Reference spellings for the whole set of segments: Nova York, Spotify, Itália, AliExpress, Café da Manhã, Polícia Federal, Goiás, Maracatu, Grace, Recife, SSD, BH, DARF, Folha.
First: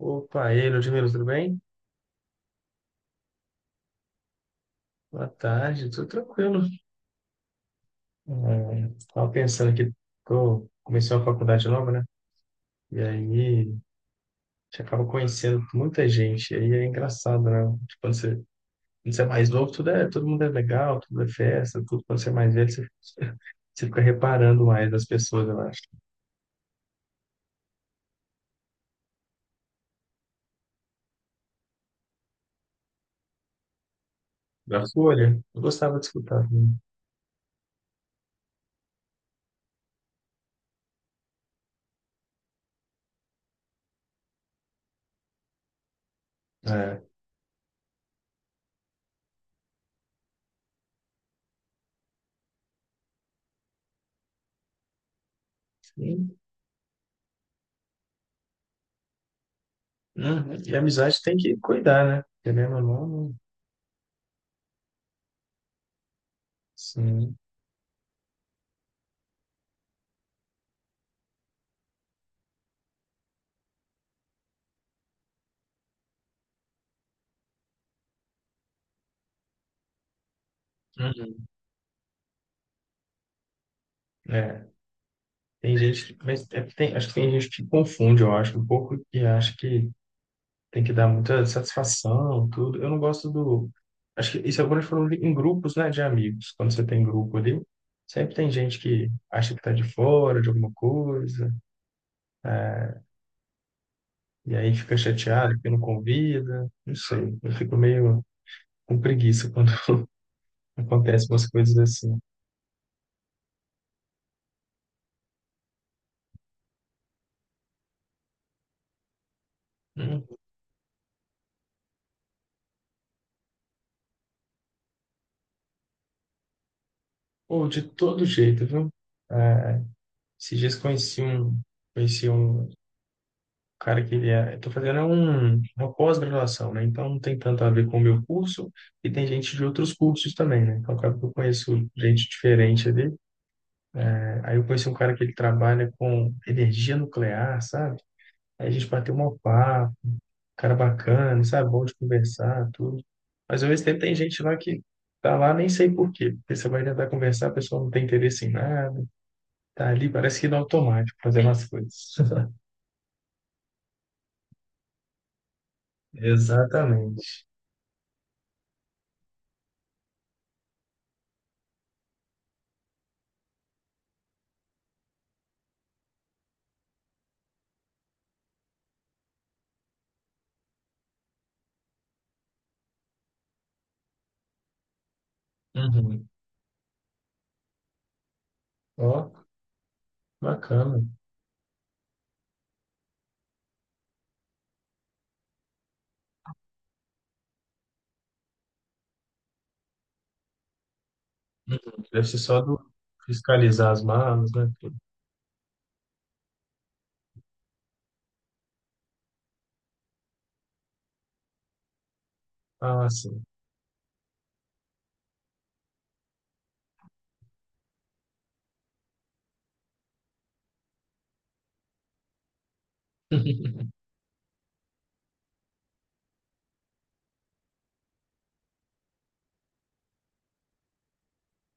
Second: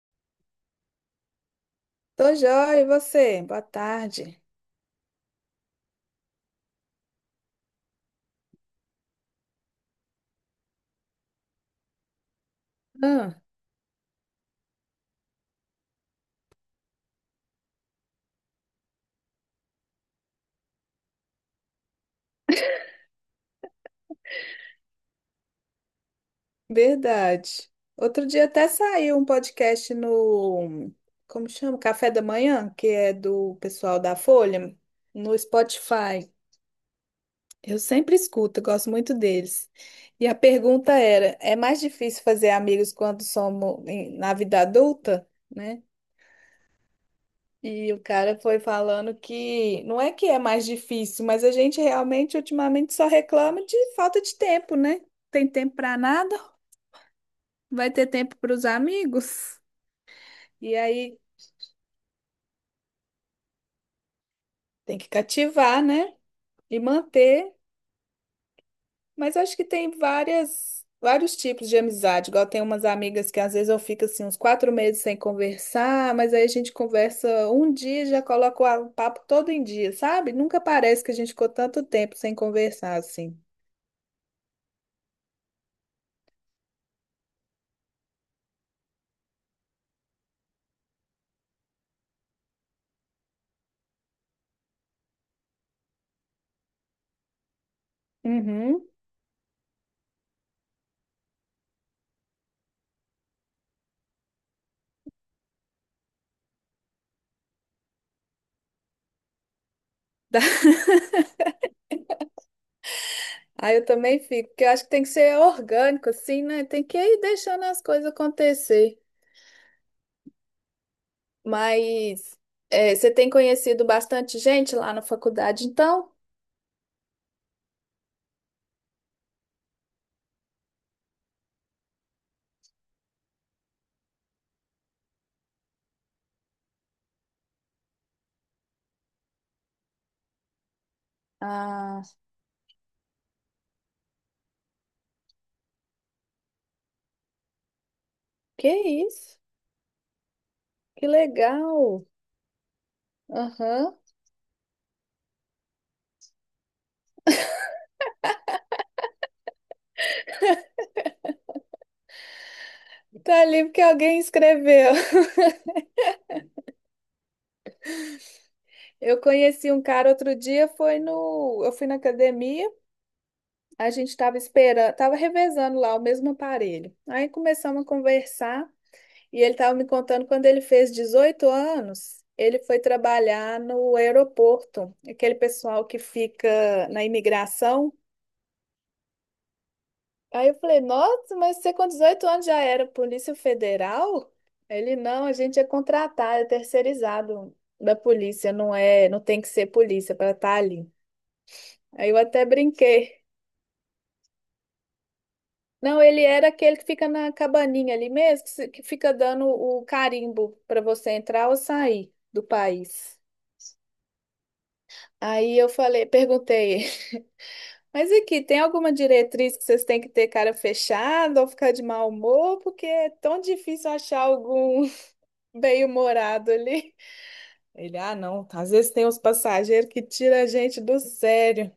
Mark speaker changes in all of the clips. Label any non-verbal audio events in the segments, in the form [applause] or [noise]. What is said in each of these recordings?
Speaker 1: Opa, e aí, Ludmila, tudo bem?
Speaker 2: Tô joia, e você? Boa tarde.
Speaker 1: Boa tarde, tudo tranquilo. Estava pensando aqui, que eu comecei uma faculdade nova, né? E
Speaker 2: Ah,
Speaker 1: aí, a gente acaba conhecendo muita gente, e aí é engraçado, né? Tipo, quando você é mais novo, todo mundo é legal, tudo é festa, tudo. Quando você é mais velho, você, [laughs] você fica reparando mais das pessoas, eu acho.
Speaker 2: verdade. Outro dia até saiu um podcast no, como chama? Café da Manhã, que é do pessoal da Folha,
Speaker 1: Da
Speaker 2: no
Speaker 1: Folha, eu gostava de
Speaker 2: Spotify.
Speaker 1: escutar também.
Speaker 2: Eu sempre escuto, eu gosto muito deles. E a pergunta era: é mais difícil fazer amigos quando na vida adulta, né?
Speaker 1: É,
Speaker 2: E o cara foi falando que não é que é mais difícil, mas a gente realmente ultimamente só reclama de falta de tempo, né? Tem tempo para nada,
Speaker 1: sim.
Speaker 2: vai ter tempo para os amigos.
Speaker 1: Uhum. E
Speaker 2: E
Speaker 1: a
Speaker 2: aí
Speaker 1: amizade tem que cuidar, né? Querendo ou não,
Speaker 2: tem que cativar, né? E
Speaker 1: sim.
Speaker 2: manter. Mas acho que tem vários tipos de amizade. Igual tem umas amigas que às vezes eu fico assim uns 4 meses sem conversar, mas aí a gente conversa um dia e já coloca o papo todo em dia, sabe? Nunca parece que a gente
Speaker 1: Uhum.
Speaker 2: ficou tanto tempo sem conversar assim.
Speaker 1: É. Tem gente, mas acho que tem gente que confunde, eu acho, um pouco, e acha que tem que dar muita satisfação, tudo. Eu não gosto do. Acho que isso agora falando em grupos, né, de amigos. Quando você tem grupo ali, sempre tem gente
Speaker 2: Uhum.
Speaker 1: que acha que tá de fora de alguma coisa, é, e aí fica chateado porque não convida. Não sei, eu fico meio com preguiça quando [laughs]
Speaker 2: [laughs]
Speaker 1: acontecem umas coisas assim.
Speaker 2: Aí eu também fico, porque eu acho que tem que ser orgânico, assim, né? Tem que ir deixando as coisas acontecer.
Speaker 1: Hum.
Speaker 2: Mas é, você tem conhecido bastante gente lá na faculdade, então?
Speaker 1: Ou de todo jeito, viu? É, Esses dias conheci um cara que eu tô fazendo uma pós-graduação, né? Então não tem tanto a ver com o meu curso e tem gente de outros cursos também, né? Então acaba que eu conheço
Speaker 2: Ah,
Speaker 1: gente diferente ali, né? Aí eu conheci um cara que ele trabalha com energia nuclear, sabe? Aí
Speaker 2: que
Speaker 1: a gente bateu um
Speaker 2: isso?
Speaker 1: papo, cara
Speaker 2: Que
Speaker 1: bacana, sabe? Bom de
Speaker 2: legal!
Speaker 1: conversar, tudo. Mas ao mesmo
Speaker 2: Aham.
Speaker 1: tempo tem gente lá que tá lá nem sei por quê. Porque você vai tentar conversar, a pessoa não tem interesse em nada, tá ali, parece que no automático, fazendo as coisas. [laughs]
Speaker 2: Tá ali porque alguém escreveu. [laughs]
Speaker 1: Exatamente.
Speaker 2: Eu conheci um cara outro dia, foi no, eu fui na academia, a gente tava esperando, tava revezando lá o mesmo aparelho. Aí começamos a conversar. E ele estava me contando quando ele fez 18 anos, ele foi trabalhar no aeroporto, aquele pessoal que
Speaker 1: Uhum.
Speaker 2: fica na imigração.
Speaker 1: Ó,
Speaker 2: Aí eu falei,
Speaker 1: bacana.
Speaker 2: nossa, mas você com 18 anos já era Polícia Federal? Ele, não, a gente é contratado, é terceirizado da polícia, não é, não tem que ser polícia para estar ali.
Speaker 1: Uhum.
Speaker 2: Aí eu
Speaker 1: Deve ser
Speaker 2: até
Speaker 1: só do
Speaker 2: brinquei.
Speaker 1: fiscalizar as malas, né, tudo.
Speaker 2: Não, ele era aquele que fica na cabaninha ali mesmo, que se- que fica dando o carimbo para você entrar ou sair do
Speaker 1: Ah,
Speaker 2: país.
Speaker 1: sim.
Speaker 2: Aí eu falei, perguntei, [laughs] mas aqui, tem alguma diretriz que vocês têm que ter cara fechada ou ficar de mau humor? Porque é tão difícil
Speaker 1: [laughs]
Speaker 2: achar algum [laughs] bem-humorado ali. Ele, ah, não, às vezes tem uns passageiros que tira a gente do sério.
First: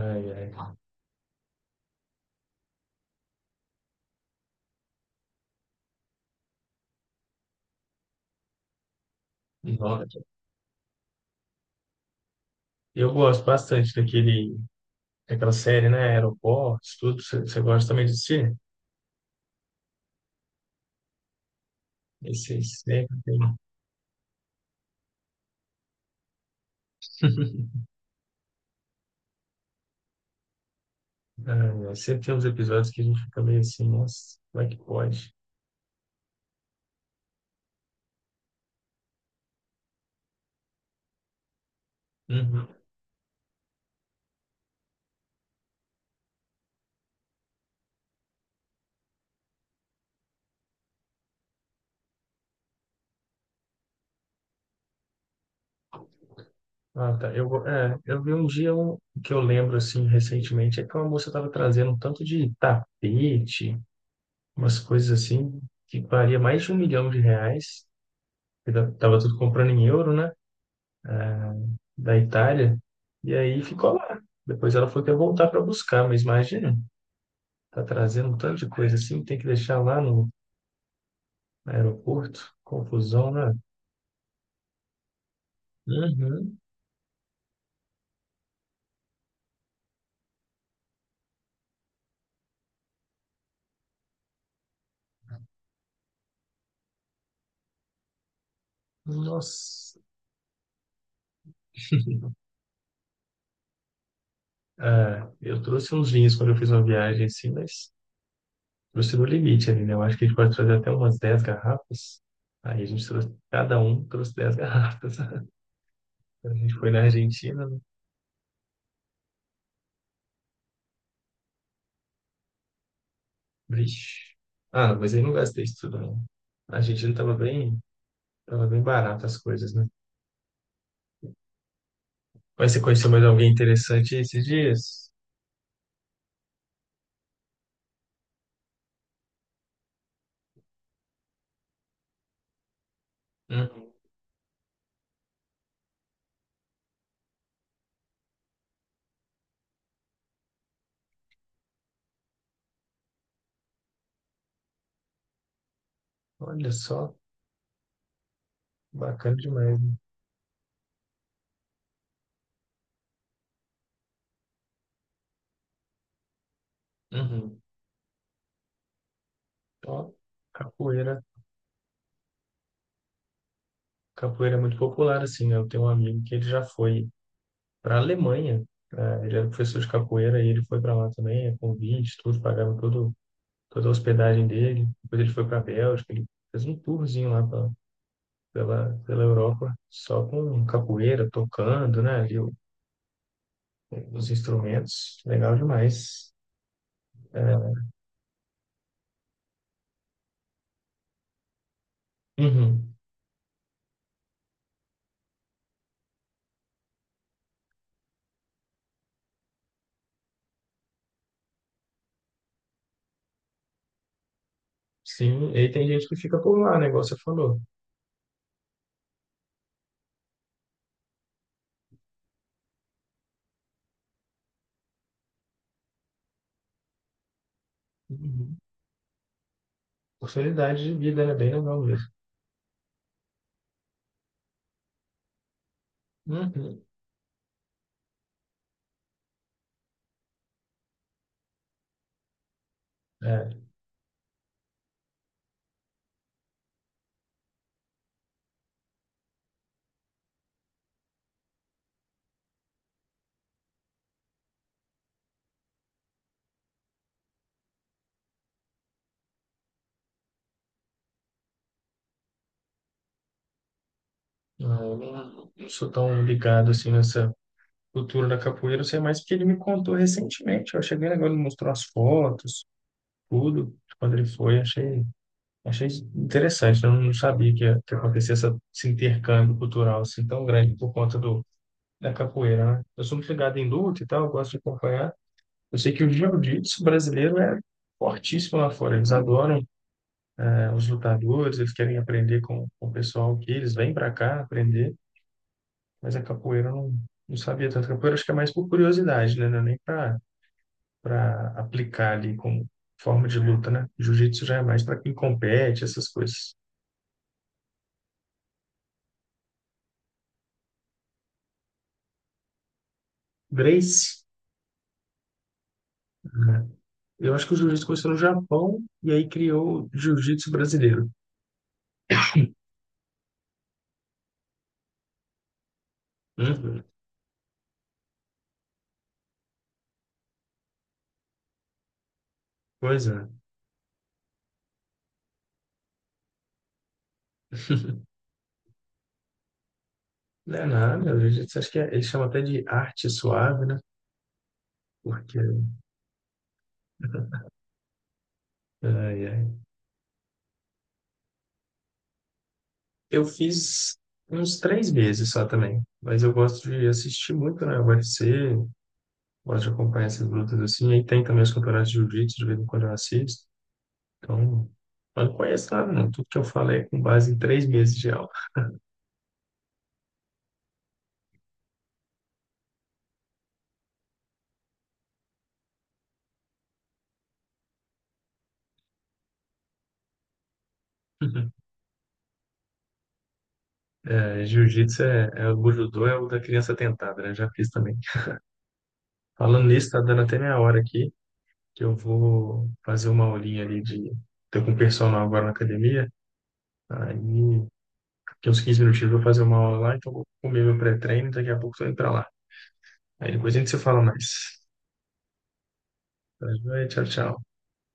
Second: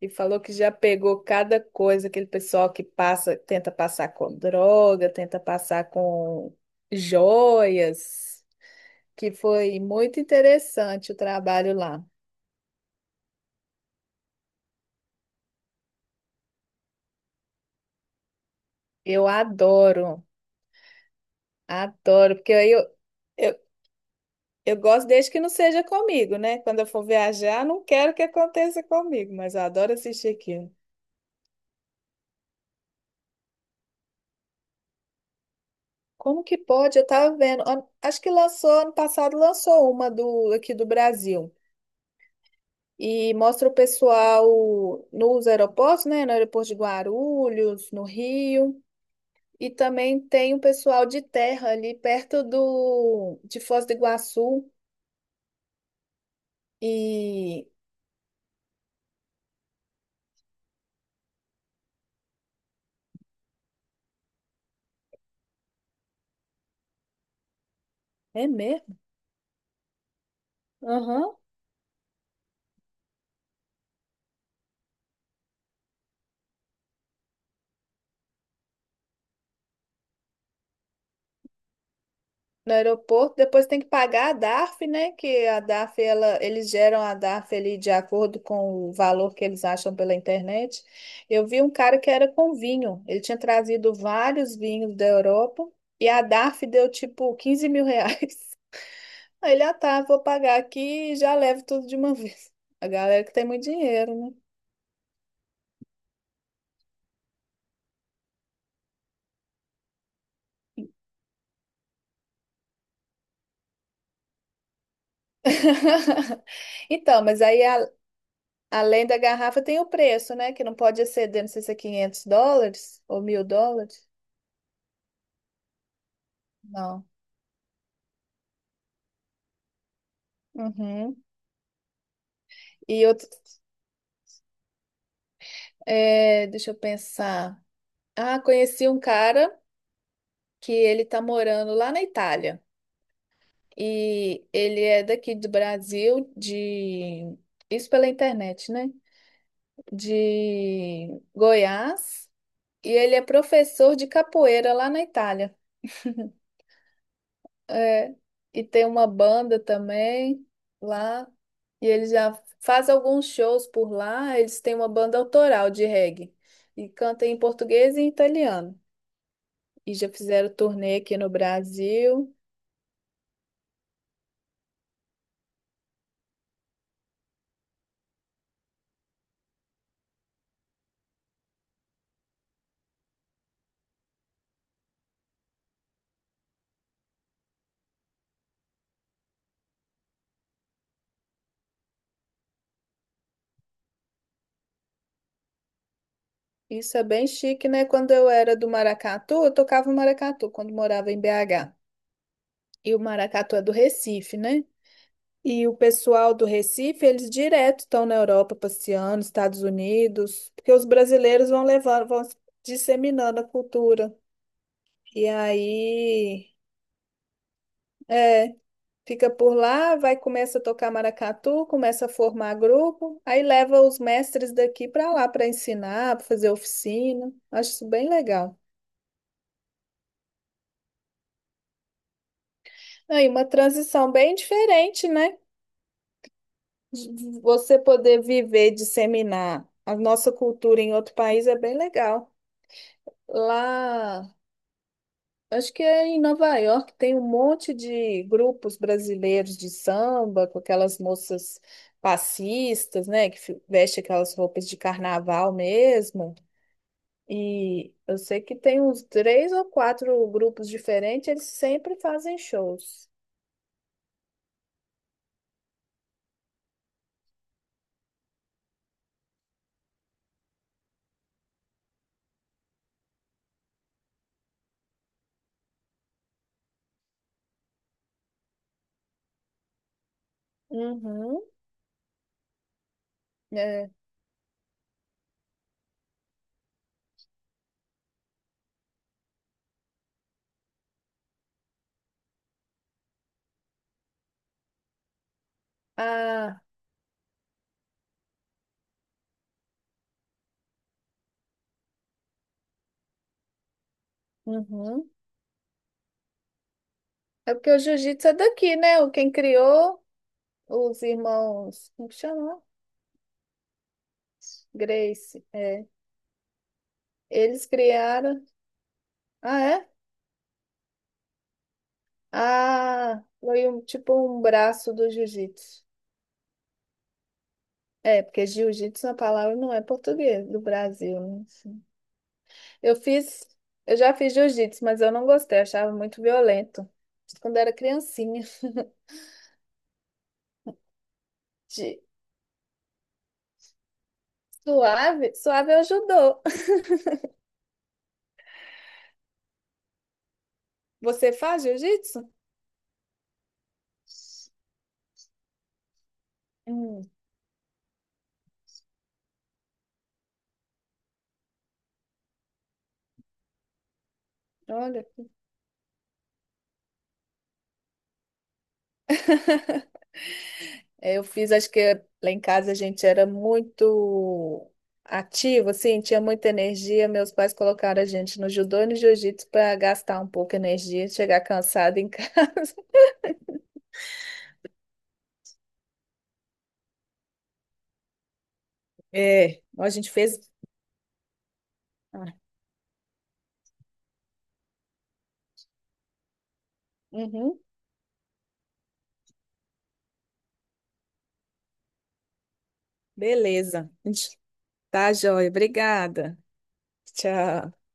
Speaker 2: E falou
Speaker 1: ai.
Speaker 2: que já pegou cada coisa, aquele pessoal que passa, tenta passar com droga, tenta passar com joias, que foi muito
Speaker 1: Nossa.
Speaker 2: interessante o trabalho lá.
Speaker 1: Eu gosto bastante daquele, daquela série, né? Aeroportos, tudo. Você gosta também de assistir?
Speaker 2: Eu adoro, adoro, porque
Speaker 1: Esse
Speaker 2: aí
Speaker 1: sempre tem.
Speaker 2: eu, Eu gosto desde que não seja comigo, né? Quando eu for viajar, não
Speaker 1: [laughs]
Speaker 2: quero que aconteça comigo, mas eu adoro assistir aquilo.
Speaker 1: Ai, ai. Sempre tem uns episódios que a gente fica meio assim, nossa, como é que pode?
Speaker 2: Como que pode? Eu tava vendo. Acho que lançou, ano passado lançou uma do aqui do Brasil.
Speaker 1: Uhum.
Speaker 2: E mostra o pessoal nos aeroportos, né? No aeroporto de Guarulhos, no Rio. E também tem um pessoal de terra ali perto do de Foz do Iguaçu.
Speaker 1: Ah, tá. Eu,
Speaker 2: E
Speaker 1: é, eu vi um dia um, que eu lembro, assim, recentemente, é que uma moça estava trazendo um tanto de tapete, umas coisas assim que valia mais de 1 milhão de reais.
Speaker 2: é mesmo?
Speaker 1: Tava tudo comprando em euro, né?
Speaker 2: Aham.
Speaker 1: Da Itália. E aí ficou lá. Depois ela foi até voltar para buscar, mas imagina, tá trazendo um tanto de coisa assim, tem que deixar lá no aeroporto.
Speaker 2: No
Speaker 1: Confusão,
Speaker 2: aeroporto,
Speaker 1: né?
Speaker 2: depois tem que pagar a DARF, né? Que a DARF, ela,
Speaker 1: Uhum.
Speaker 2: eles geram a DARF ali de acordo com o valor que eles acham pela internet. Eu vi um cara que era com vinho, ele tinha trazido vários vinhos da Europa e a DARF deu tipo 15 mil reais. [laughs] Aí ele, ah
Speaker 1: Nossa.
Speaker 2: tá, vou pagar aqui e já levo tudo de uma
Speaker 1: [laughs]
Speaker 2: vez. A galera que tem muito dinheiro, né?
Speaker 1: É, eu trouxe uns vinhos quando eu fiz uma viagem assim, mas trouxe no limite ali, né? Eu acho que a gente pode trazer até umas 10 garrafas. Aí a gente trouxe, cada um trouxe 10 garrafas. [laughs]
Speaker 2: [laughs]
Speaker 1: Quando a gente foi na
Speaker 2: Então, mas
Speaker 1: Argentina,
Speaker 2: além da garrafa tem o preço, né? Que não pode exceder, não sei se é 500 dólares ou 1.000 dólares.
Speaker 1: vixe. Ah, mas aí não gastei isso tudo, não. A
Speaker 2: Não.
Speaker 1: Argentina tava bem barata as coisas, né?
Speaker 2: Uhum.
Speaker 1: Mas você
Speaker 2: E
Speaker 1: conheceu mais
Speaker 2: outro,
Speaker 1: alguém interessante esses dias?
Speaker 2: é, deixa eu pensar. Ah, conheci um cara que ele tá morando lá na Itália.
Speaker 1: Uhum.
Speaker 2: E ele é daqui do Brasil, de isso pela internet, né? De Goiás. E ele é professor de capoeira lá na Itália.
Speaker 1: Olha só,
Speaker 2: É, e tem uma
Speaker 1: bacana
Speaker 2: banda
Speaker 1: demais, né?
Speaker 2: também lá. E ele já faz alguns shows por lá. Eles têm uma banda autoral de reggae. E canta em
Speaker 1: Uhum.
Speaker 2: português e em italiano. E já
Speaker 1: Ó,
Speaker 2: fizeram turnê aqui
Speaker 1: capoeira.
Speaker 2: no Brasil.
Speaker 1: Capoeira é muito popular, assim, né? Eu tenho um amigo que ele já foi pra Alemanha, né? Ele era professor de capoeira e ele foi para lá também, é convite, tudo, pagaram todo, toda a hospedagem dele. Depois ele foi pra Bélgica, ele fez um tourzinho lá pela Europa, só com capoeira, tocando, né, ali os instrumentos, legal demais.
Speaker 2: Isso é bem
Speaker 1: É,
Speaker 2: chique, né? Quando eu era do Maracatu, eu tocava o maracatu quando morava em BH.
Speaker 1: uhum.
Speaker 2: E o maracatu é do Recife, né? E o pessoal do Recife, eles direto estão na Europa passeando, Estados Unidos, porque os brasileiros vão levando, vão disseminando a cultura. E
Speaker 1: Sim, e aí tem gente que fica
Speaker 2: aí,
Speaker 1: por lá, né, igual você falou.
Speaker 2: é. Fica por lá, vai, começa a tocar maracatu, começa a formar grupo, aí leva os mestres daqui para lá para ensinar, para fazer oficina. Acho isso bem legal.
Speaker 1: Uhum. Oportunidade de vida, né, bem legal mesmo.
Speaker 2: Aí uma transição bem diferente, né?
Speaker 1: Uhum.
Speaker 2: De você poder viver, disseminar a nossa cultura em outro país é bem legal.
Speaker 1: É,
Speaker 2: Lá, acho que é em Nova York tem um monte de grupos brasileiros de samba, com aquelas moças passistas, né, vestem aquelas roupas de carnaval mesmo. E eu sei que tem uns três ou quatro grupos diferentes, eles sempre fazem shows.
Speaker 1: não, eu não sou tão ligado, assim, nessa cultura da capoeira, eu sei mais porque ele me contou recentemente, eu cheguei agora, ele mostrou as fotos, tudo, quando ele foi, Achei interessante, eu não sabia que, que acontecia essa, esse intercâmbio cultural assim tão grande por conta
Speaker 2: Uhum,
Speaker 1: da capoeira, né? Eu sou muito ligado em
Speaker 2: é.
Speaker 1: luta e tal, eu gosto de acompanhar. Eu sei que o jiu-jitsu brasileiro é fortíssimo lá fora, eles adoram, né, os lutadores, eles querem aprender com, o pessoal que eles vêm para cá aprender, mas a
Speaker 2: Ah,
Speaker 1: capoeira eu não, não sabia tanto. A capoeira acho que é mais por curiosidade, né? Não é nem para aplicar ali como forma de luta, né? Jiu-jitsu já é mais para
Speaker 2: uhum.
Speaker 1: quem compete, essas coisas.
Speaker 2: É porque o jiu-jitsu é daqui, né? O Quem criou, os irmãos, como que chama?
Speaker 1: Grace,
Speaker 2: Grace, é.
Speaker 1: né? Eu acho que o
Speaker 2: Eles
Speaker 1: jiu-jitsu começou no
Speaker 2: criaram.
Speaker 1: Japão e aí
Speaker 2: Ah,
Speaker 1: criou
Speaker 2: é?
Speaker 1: o jiu-jitsu brasileiro. [laughs]
Speaker 2: Ah, foi um, tipo um braço do jiu-jitsu.
Speaker 1: Uhum.
Speaker 2: É, porque jiu-jitsu é uma palavra não é português, do Brasil, né? Assim. Eu
Speaker 1: Pois é.
Speaker 2: fiz, eu já fiz jiu-jitsu, mas eu não gostei, eu achava muito violento. Isso quando era
Speaker 1: [laughs]
Speaker 2: criancinha. [laughs]
Speaker 1: Não é nada, o jiu-jitsu acho que é,
Speaker 2: De-
Speaker 1: eles chamam até de arte suave, né?
Speaker 2: Suave,
Speaker 1: Porque
Speaker 2: suave é o judô.
Speaker 1: ai, ai,
Speaker 2: Você faz jiu-jitsu?
Speaker 1: eu fiz uns 3 meses só também, mas eu gosto de
Speaker 2: Hum,
Speaker 1: assistir muito, né? UFC, gosto de acompanhar essas lutas assim, aí tem também os campeonatos de jiu-jitsu, de vez em quando eu assisto. Então,
Speaker 2: olha.
Speaker 1: eu não conheço nada, não. Tudo que eu falei é com base em 3 meses de aula.
Speaker 2: É, eu fiz, acho que lá em casa a gente era muito ativo, assim, tinha muita energia. Meus pais colocaram a gente no judô e no jiu-jitsu para gastar um pouco de energia, chegar
Speaker 1: [laughs]
Speaker 2: cansado em casa. [laughs]
Speaker 1: É, jiu-jitsu é, é o judô, é o da criança tentada, né? Já fiz também.
Speaker 2: É,
Speaker 1: Falando
Speaker 2: a
Speaker 1: nisso, tá
Speaker 2: gente
Speaker 1: dando até
Speaker 2: fez.
Speaker 1: minha hora aqui, que eu
Speaker 2: Ah,
Speaker 1: vou fazer uma aulinha ali de. Tô com personal agora na academia. Aí,
Speaker 2: uhum.
Speaker 1: daqui uns 15 minutinhos eu vou fazer uma aula lá, então eu vou comer meu pré-treino, daqui a pouco eu tô indo pra lá. Aí depois a gente se
Speaker 2: Beleza.
Speaker 1: fala mais.
Speaker 2: Tá, joia. Obrigada.
Speaker 1: Tá, joia? Tchau, tchau.
Speaker 2: Tchau.